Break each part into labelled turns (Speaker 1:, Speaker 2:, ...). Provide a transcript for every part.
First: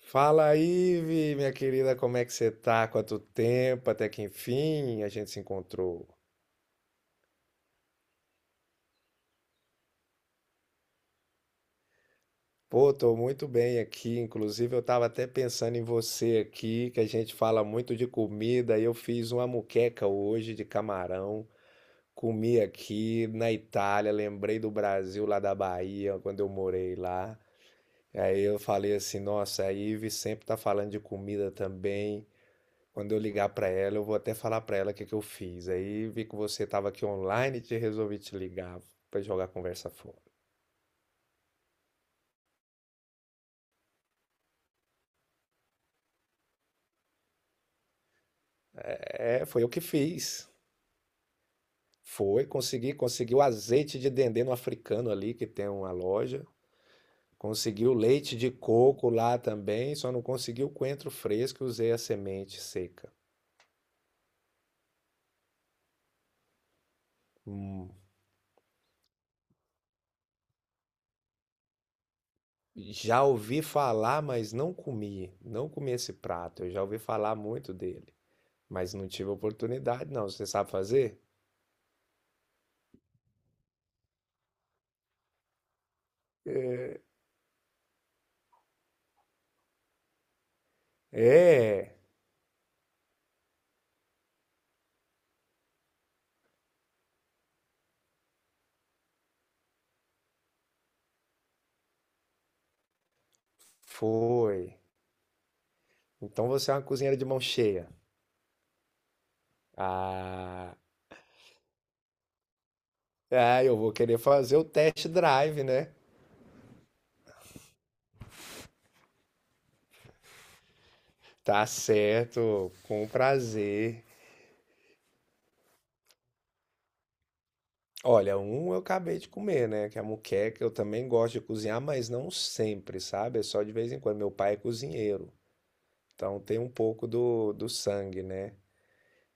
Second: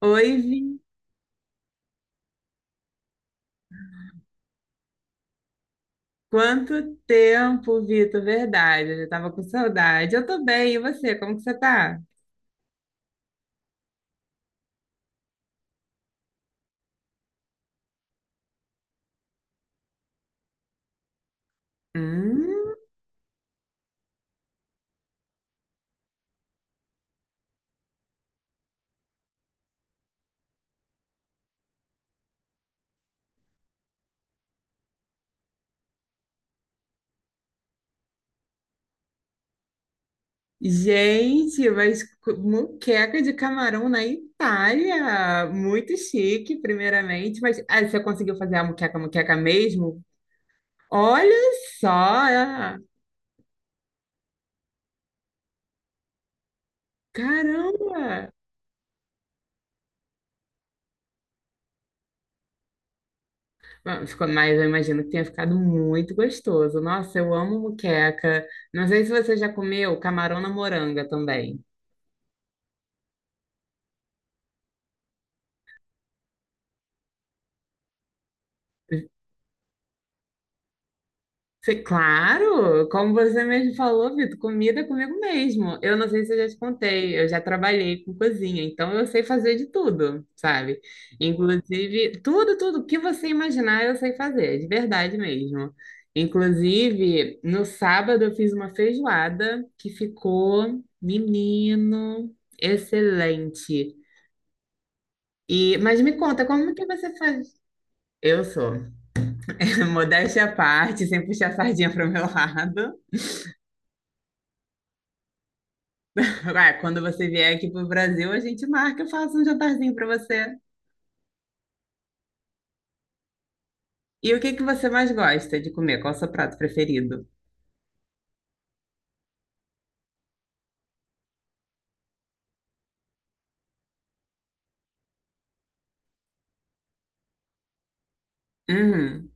Speaker 1: Oi,
Speaker 2: Fala
Speaker 1: Vi.
Speaker 2: aí, Vi, minha querida, como é que você tá? Quanto tempo, até que enfim a gente se encontrou.
Speaker 1: Quanto tempo, Vitor? Verdade, eu já tava com saudade. Eu tô bem, e você? Como que você tá?
Speaker 2: Pô, tô muito bem aqui, inclusive eu tava até pensando em você aqui, que a gente fala muito de comida, e eu fiz uma muqueca hoje de camarão, comi
Speaker 1: Hum,
Speaker 2: aqui na Itália, lembrei do Brasil lá da Bahia, quando eu morei lá. Aí eu falei assim, nossa, a Ive sempre tá falando de comida também. Quando eu ligar para ela, eu vou até falar para ela o que que eu fiz. Aí vi que você estava aqui online, e te resolvi te ligar para jogar a conversa fora.
Speaker 1: gente, mas moqueca de camarão na Itália. Muito chique, primeiramente. Mas você conseguiu fazer a moqueca, moqueca
Speaker 2: É, foi eu que
Speaker 1: mesmo?
Speaker 2: fiz.
Speaker 1: Olha só!
Speaker 2: Foi, consegui o azeite de dendê no africano ali, que tem uma loja. Consegui o
Speaker 1: Caramba!
Speaker 2: leite de coco lá também, só não consegui o coentro fresco, usei a semente seca.
Speaker 1: Ficou, mas eu imagino que tenha ficado muito gostoso. Nossa, eu amo
Speaker 2: Hum.
Speaker 1: moqueca. Não sei se você já comeu camarão na moranga também.
Speaker 2: Já ouvi falar, mas não comi. Não comi esse prato. Eu já ouvi falar muito dele, mas não tive oportunidade, não. Você sabe fazer?
Speaker 1: Claro, como você mesmo falou, Vitor, comida é comigo mesmo. Eu não sei se eu já te contei, eu já trabalhei com cozinha, então eu sei fazer de tudo, sabe?
Speaker 2: É.
Speaker 1: Inclusive, tudo que você imaginar eu sei fazer, de verdade mesmo. Inclusive, no sábado eu fiz uma feijoada que ficou, menino, excelente.
Speaker 2: Foi.
Speaker 1: Mas me conta,
Speaker 2: Então você
Speaker 1: como
Speaker 2: é uma
Speaker 1: que você
Speaker 2: cozinheira de mão
Speaker 1: faz?
Speaker 2: cheia.
Speaker 1: Eu sou, modéstia à
Speaker 2: Ah,
Speaker 1: parte, sem puxar a sardinha para o meu lado.
Speaker 2: eu vou querer fazer o test drive, né?
Speaker 1: Tipo, ah, quando você vier aqui pro Brasil, a gente marca, eu faço um jantarzinho para você.
Speaker 2: Tá certo, com prazer.
Speaker 1: E o que que você mais gosta de comer? Qual é o seu prato preferido?
Speaker 2: Olha, um eu acabei de comer, né? Que é a moqueca. Eu também gosto de cozinhar, mas não sempre, sabe? É só de vez em quando. Meu pai é cozinheiro, então tem um pouco do sangue, né?
Speaker 1: Hum,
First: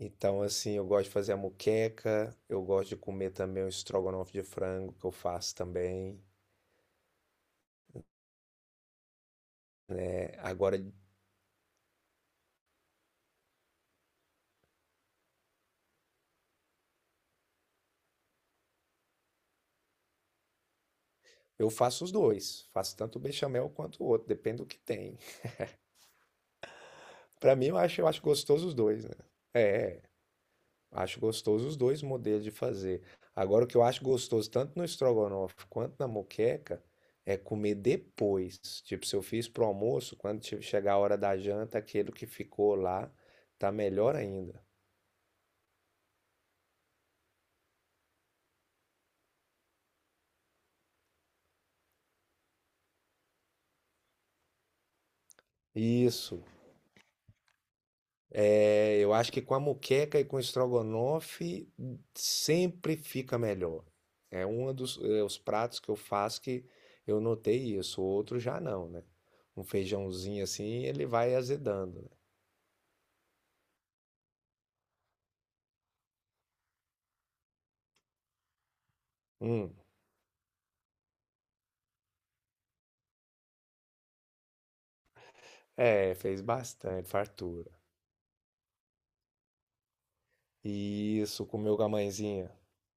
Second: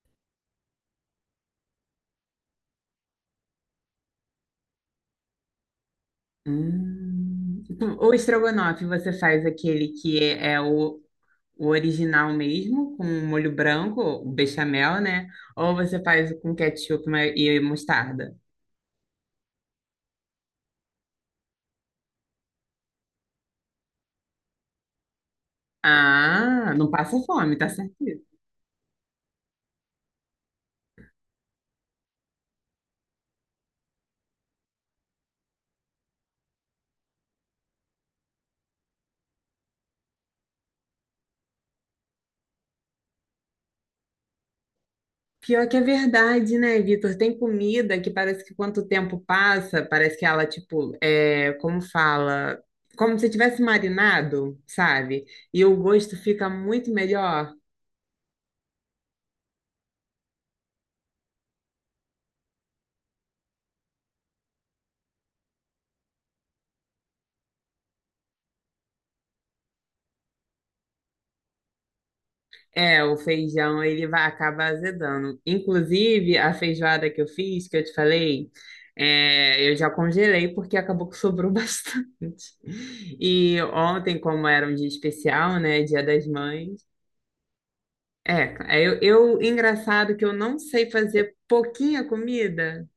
Speaker 2: Então, assim, eu gosto de fazer a moqueca, eu gosto de comer também o estrogonofe de frango que eu faço também.
Speaker 1: hum. O estrogonofe, você faz aquele que
Speaker 2: É,
Speaker 1: é
Speaker 2: Agora,
Speaker 1: o original mesmo, com molho branco, o bechamel, né? Ou você faz com ketchup e mostarda?
Speaker 2: Eu faço os dois. Faço tanto o bechamel quanto o outro, depende do que tem.
Speaker 1: Ah, não passa fome,
Speaker 2: Pra mim,
Speaker 1: tá certo?
Speaker 2: eu acho gostoso os dois, né? É, é, acho gostoso os dois modelos de fazer. Agora, o que eu acho gostoso, tanto no estrogonofe quanto na moqueca, é comer depois. Tipo, se eu fiz pro almoço, quando chegar a hora da janta, aquele que ficou lá tá melhor ainda.
Speaker 1: Pior que é verdade, né, Vitor? Tem comida que parece que quanto tempo passa, parece que ela, tipo, é, como fala, como se tivesse marinado, sabe? E o gosto
Speaker 2: Isso.
Speaker 1: fica muito melhor.
Speaker 2: É, eu acho que com a moqueca e com o estrogonofe sempre fica melhor. Os pratos que eu faço que eu notei isso, o outro já não, né? Um feijãozinho assim, ele vai azedando, né?
Speaker 1: É, o feijão, ele vai acabar azedando. Inclusive, a feijoada que eu fiz, que eu te falei, é,
Speaker 2: Hum,
Speaker 1: eu já congelei porque acabou que sobrou bastante. E ontem, como era um dia especial, né, Dia
Speaker 2: é,
Speaker 1: das
Speaker 2: fez
Speaker 1: Mães,
Speaker 2: bastante, fartura.
Speaker 1: é, eu, engraçado que eu não sei
Speaker 2: E
Speaker 1: fazer
Speaker 2: isso, comeu com a
Speaker 1: pouquinha
Speaker 2: mãezinha.
Speaker 1: comida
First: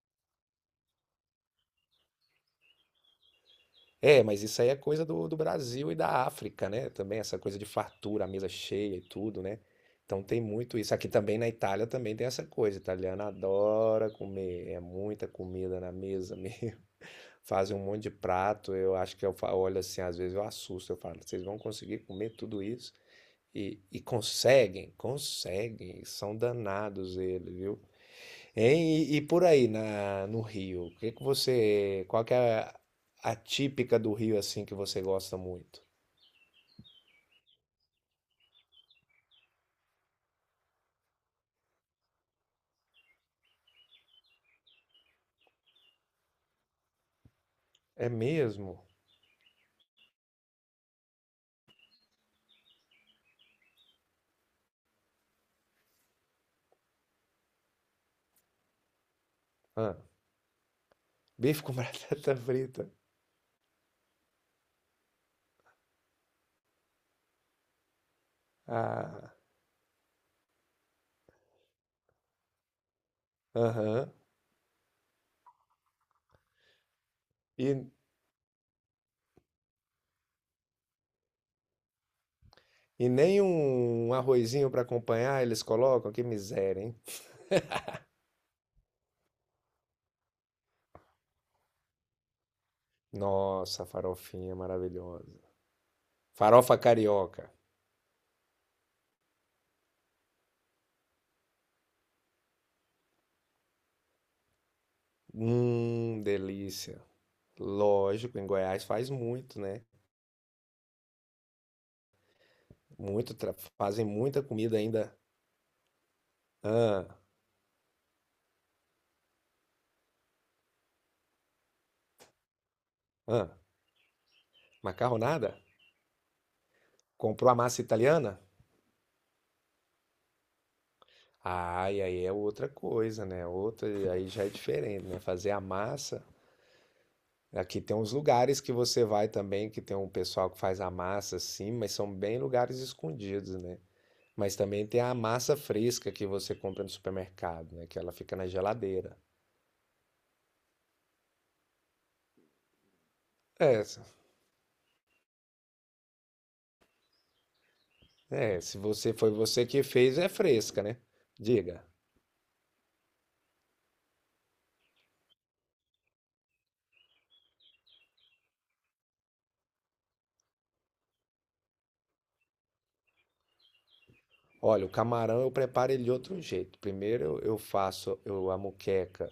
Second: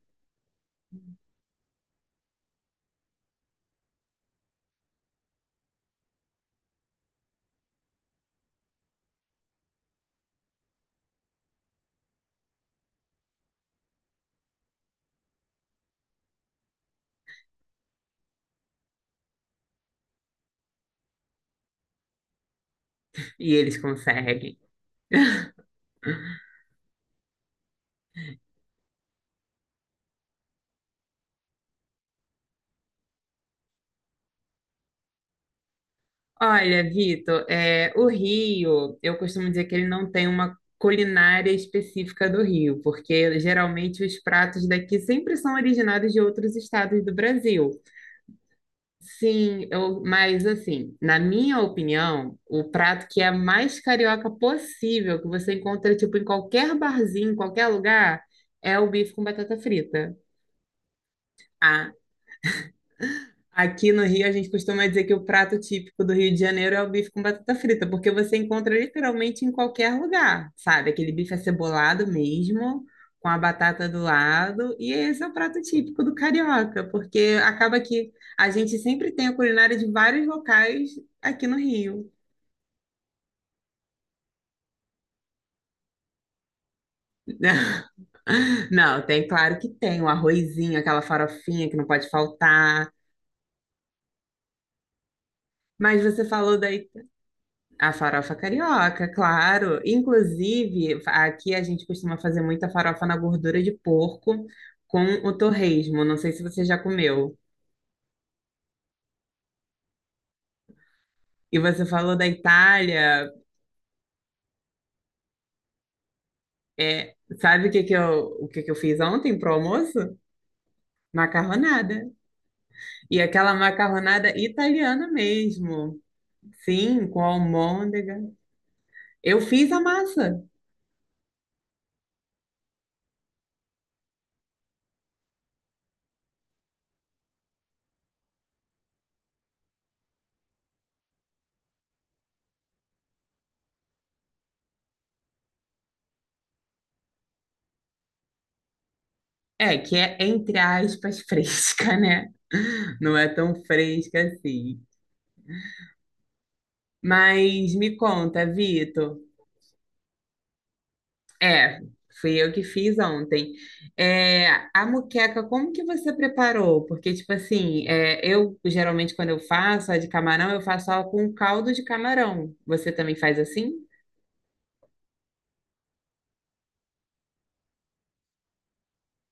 Speaker 2: É, mas isso aí é coisa do Brasil e da África, né? Também essa coisa de fartura, a mesa cheia e tudo, né? Então tem muito isso. Aqui também na Itália também tem essa coisa. Italiano adora comer, é muita comida na mesa mesmo. Fazem um monte de prato. Eu acho que olho assim, às vezes eu assusto. Eu falo, vocês vão conseguir comer tudo isso?
Speaker 1: e eles conseguem.
Speaker 2: Conseguem. São danados eles, viu? Hein? E por aí no Rio, o que que você, qual que é a típica do Rio assim que você gosta muito?
Speaker 1: Olha, Vitor, é, o Rio, eu costumo dizer que ele não tem uma culinária específica do Rio, porque geralmente os pratos daqui sempre são originados de outros estados do Brasil.
Speaker 2: É mesmo?
Speaker 1: Sim, eu, mas assim, na minha opinião, o prato que é mais carioca possível, que você encontra tipo em qualquer barzinho, em qualquer lugar, é o bife com batata
Speaker 2: Ah,
Speaker 1: frita.
Speaker 2: bife com
Speaker 1: A
Speaker 2: batata frita.
Speaker 1: Aqui no Rio, a gente costuma dizer que o prato típico do Rio de Janeiro é o bife com batata frita, porque você encontra
Speaker 2: Ah,
Speaker 1: literalmente em qualquer lugar, sabe? Aquele bife acebolado mesmo, com a batata do
Speaker 2: aham.
Speaker 1: lado, e esse é o prato típico do carioca, porque acaba
Speaker 2: E,
Speaker 1: que a gente sempre tem a culinária de vários locais aqui no Rio.
Speaker 2: e nem um arrozinho para acompanhar eles colocam? Que miséria, hein?
Speaker 1: Não, tem, claro que tem, o arrozinho, aquela farofinha que não pode faltar.
Speaker 2: Nossa, farofinha maravilhosa.
Speaker 1: Mas você falou
Speaker 2: Farofa
Speaker 1: daí
Speaker 2: carioca.
Speaker 1: a farofa carioca, claro. Inclusive, aqui a gente costuma fazer muita farofa na gordura de porco com o torresmo. Não sei se você já
Speaker 2: Delícia.
Speaker 1: comeu.
Speaker 2: Lógico, em Goiás faz muito, né?
Speaker 1: E você falou da Itália.
Speaker 2: Muito, fazem muita comida ainda. Ah,
Speaker 1: É, sabe o que que eu, o que que eu fiz ontem pro almoço? Macarronada. E
Speaker 2: ah.
Speaker 1: aquela macarronada italiana
Speaker 2: Macarronada?
Speaker 1: mesmo. Sim, com
Speaker 2: Comprou a massa
Speaker 1: almôndega.
Speaker 2: italiana?
Speaker 1: Eu fiz a massa.
Speaker 2: Ai, aí é outra coisa, né? Outra, aí já é diferente, né? Fazer a massa. Aqui tem uns lugares que você vai também, que tem um pessoal que faz a massa assim, mas são bem lugares escondidos, né? Mas também tem a massa fresca que você compra no supermercado, né? Que ela fica na geladeira.
Speaker 1: É, que é entre aspas fresca, né? Não é tão
Speaker 2: É, se-
Speaker 1: fresca assim. Mas me conta,
Speaker 2: se
Speaker 1: Vitor.
Speaker 2: você foi você que fez, é fresca, né?
Speaker 1: É,
Speaker 2: Diga.
Speaker 1: fui eu que fiz ontem. É, a moqueca, como que você preparou? Porque, tipo assim, é, eu geralmente quando eu faço a de camarão, eu faço ela com caldo de camarão. Você também faz assim?
Speaker 2: Olha, o camarão eu preparo ele de outro jeito. Primeiro eu faço a muqueca.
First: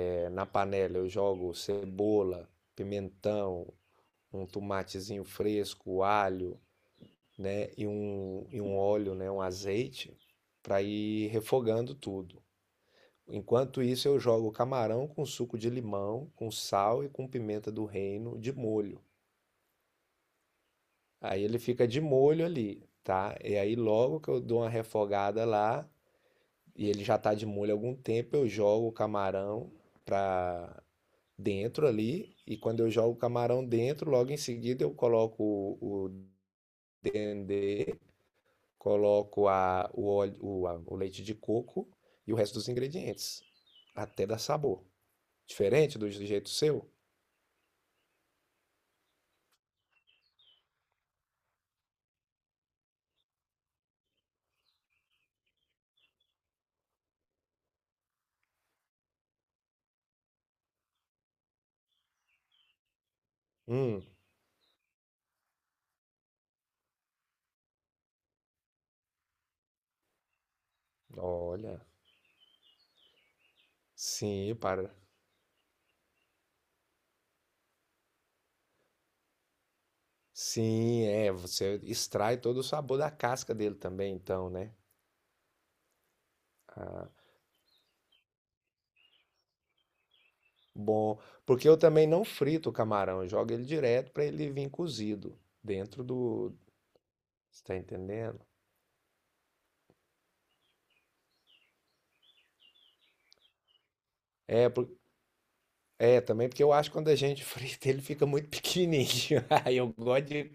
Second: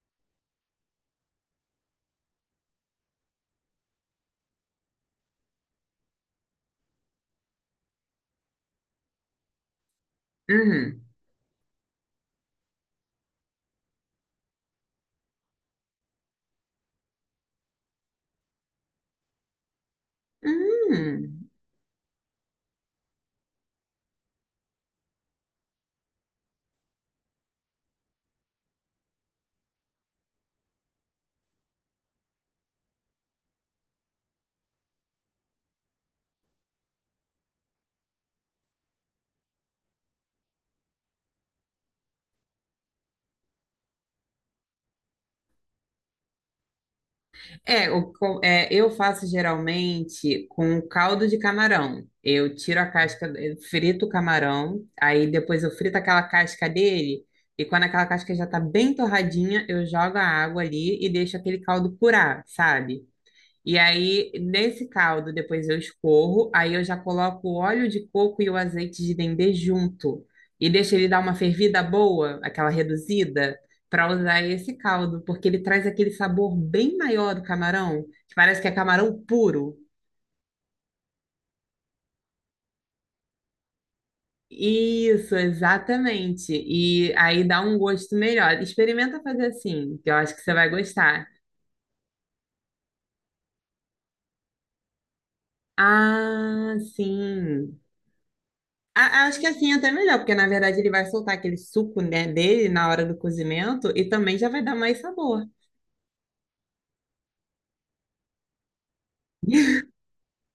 Speaker 2: É. Na panela eu jogo cebola, pimentão, um tomatezinho fresco, alho, né, e um óleo, né, um azeite, para
Speaker 1: Uhum.
Speaker 2: ir refogando tudo. Enquanto isso, eu jogo o camarão com suco de limão, com sal e com pimenta do reino de molho. Aí
Speaker 1: Hum.
Speaker 2: ele fica de molho ali, tá? E aí logo que eu dou uma refogada lá, e ele já tá de molho há algum tempo, eu jogo o camarão para dentro ali, e quando eu jogo o camarão dentro, logo em seguida eu coloco o dendê, coloco a, o, óleo, o, a- o leite de coco e o resto dos ingredientes, até dar sabor. Diferente do jeito seu?
Speaker 1: É, é, eu faço geralmente com caldo de camarão. Eu tiro a casca, eu frito o camarão, aí depois eu frito aquela casca dele, e quando aquela casca já tá bem torradinha, eu jogo a água ali e deixo aquele caldo curar, sabe? E
Speaker 2: Hum,
Speaker 1: aí, nesse caldo, depois eu escorro, aí eu já coloco o óleo de coco e o azeite de dendê junto. E deixo ele dar uma fervida
Speaker 2: olha,
Speaker 1: boa, aquela reduzida, para usar
Speaker 2: sim,
Speaker 1: esse
Speaker 2: para.
Speaker 1: caldo, porque ele traz aquele sabor bem maior do camarão, que parece que é camarão puro.
Speaker 2: Sim, é, você extrai todo o sabor da casca dele também, então, né?
Speaker 1: Isso, exatamente.
Speaker 2: Ah,
Speaker 1: E aí dá um gosto melhor. Experimenta fazer assim, que eu acho que você vai
Speaker 2: bom,
Speaker 1: gostar.
Speaker 2: porque eu também não frito o camarão, eu jogo ele direto para ele vir cozido dentro do,
Speaker 1: Ah,
Speaker 2: você tá
Speaker 1: sim.
Speaker 2: entendendo?
Speaker 1: Acho que assim é até melhor, porque na verdade ele vai soltar aquele suco, né, dele na hora do cozimento e também já vai
Speaker 2: É,
Speaker 1: dar
Speaker 2: por-
Speaker 1: mais sabor.
Speaker 2: É, também porque eu acho que quando a gente frita, ele fica muito pequenininho. Aí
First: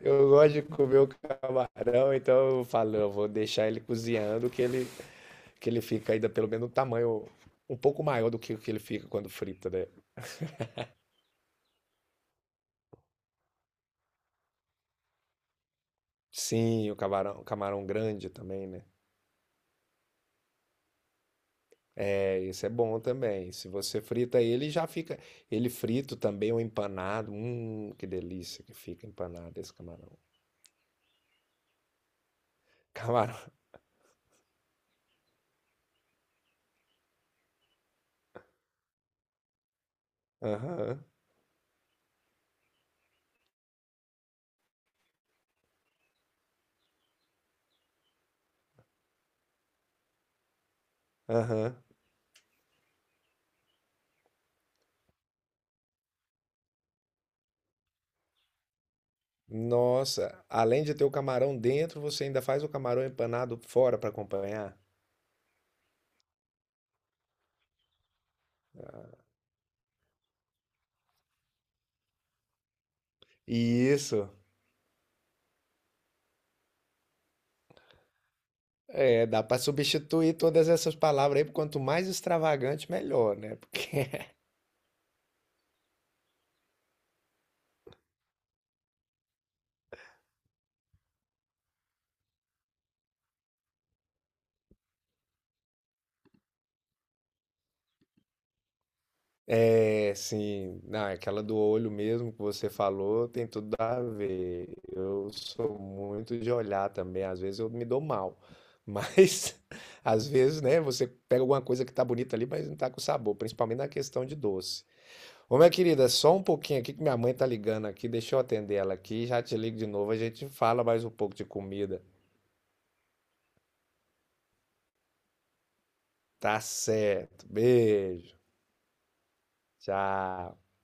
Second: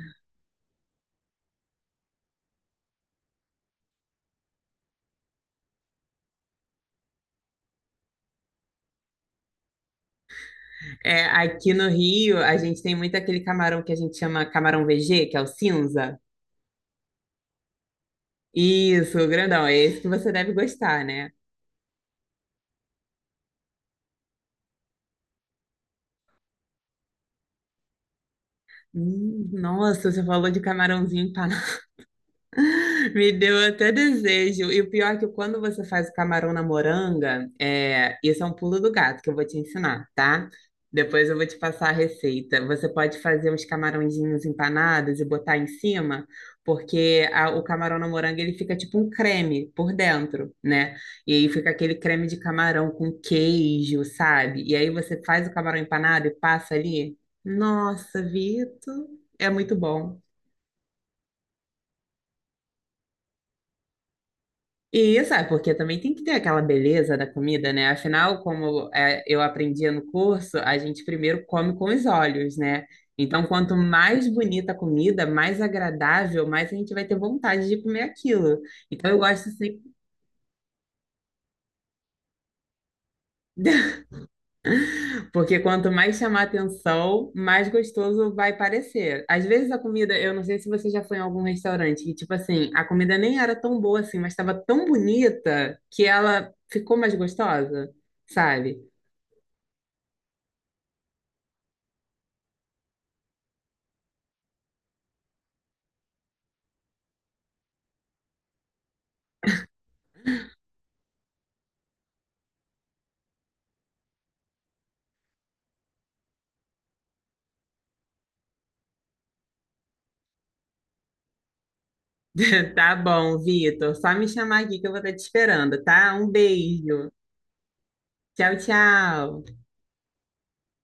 Speaker 2: eu gosto de comer o camarão, então eu falo, eu vou deixar ele cozinhando, que ele fica ainda pelo menos um tamanho um pouco maior do que o que ele fica quando frita, né?
Speaker 1: É, aqui no Rio, a gente tem muito aquele camarão que a gente chama camarão VG, que é o cinza.
Speaker 2: Sim, o camarão grande também, né?
Speaker 1: Isso, grandão, é esse que você deve gostar, né?
Speaker 2: É, esse é bom também. Se você frita ele, já fica. Ele frito também, ou empanado. Que delícia que fica empanado esse camarão.
Speaker 1: Nossa, você falou de camarãozinho empanado. Me
Speaker 2: Camarão.
Speaker 1: deu até desejo. E o pior é que quando você faz o camarão na moranga, é, isso é um pulo do gato que eu vou te ensinar, tá?
Speaker 2: Aham,
Speaker 1: Depois eu vou te passar a receita. Você pode fazer uns camarõezinhos empanados e botar em cima, porque o camarão na moranga ele fica tipo um creme por dentro, né? E aí fica
Speaker 2: aham.
Speaker 1: aquele creme de camarão com queijo, sabe? E aí você faz o camarão empanado e passa ali. Nossa, Vitor, é muito bom.
Speaker 2: Nossa, além de ter o camarão dentro, você ainda faz o camarão empanado fora para acompanhar?
Speaker 1: E isso é porque também tem que ter aquela beleza da comida, né? Afinal, como é, eu aprendia no curso, a gente primeiro come com os olhos, né? Então, quanto mais
Speaker 2: Isso.
Speaker 1: bonita a comida, mais agradável, mais a gente vai ter vontade de comer aquilo. Então, eu
Speaker 2: É, dá
Speaker 1: gosto
Speaker 2: para
Speaker 1: sempre,
Speaker 2: substituir todas essas palavras aí, por quanto mais extravagante, melhor, né? Porque
Speaker 1: porque quanto mais chamar atenção, mais gostoso vai parecer. Às vezes a comida, eu não sei se você já foi em algum restaurante, que tipo assim, a comida nem era tão boa assim, mas estava tão bonita que ela ficou mais gostosa, sabe?
Speaker 2: é, sim, não, é aquela do olho mesmo que você falou tem tudo a ver. Eu sou muito de olhar também, às vezes eu me dou mal. Mas às vezes, né, você pega alguma coisa que tá bonita ali, mas não tá com sabor, principalmente na questão de doce. Ô, minha querida, é só um pouquinho aqui que minha mãe tá ligando aqui. Deixa eu atender ela aqui. Já te ligo de novo. A gente fala mais um pouco de comida.
Speaker 1: Tá bom, Vitor. Só me chamar aqui que eu vou estar te esperando, tá? Um
Speaker 2: Tá
Speaker 1: beijo.
Speaker 2: certo. Beijo.
Speaker 1: Tchau, tchau.
Speaker 2: Tchau.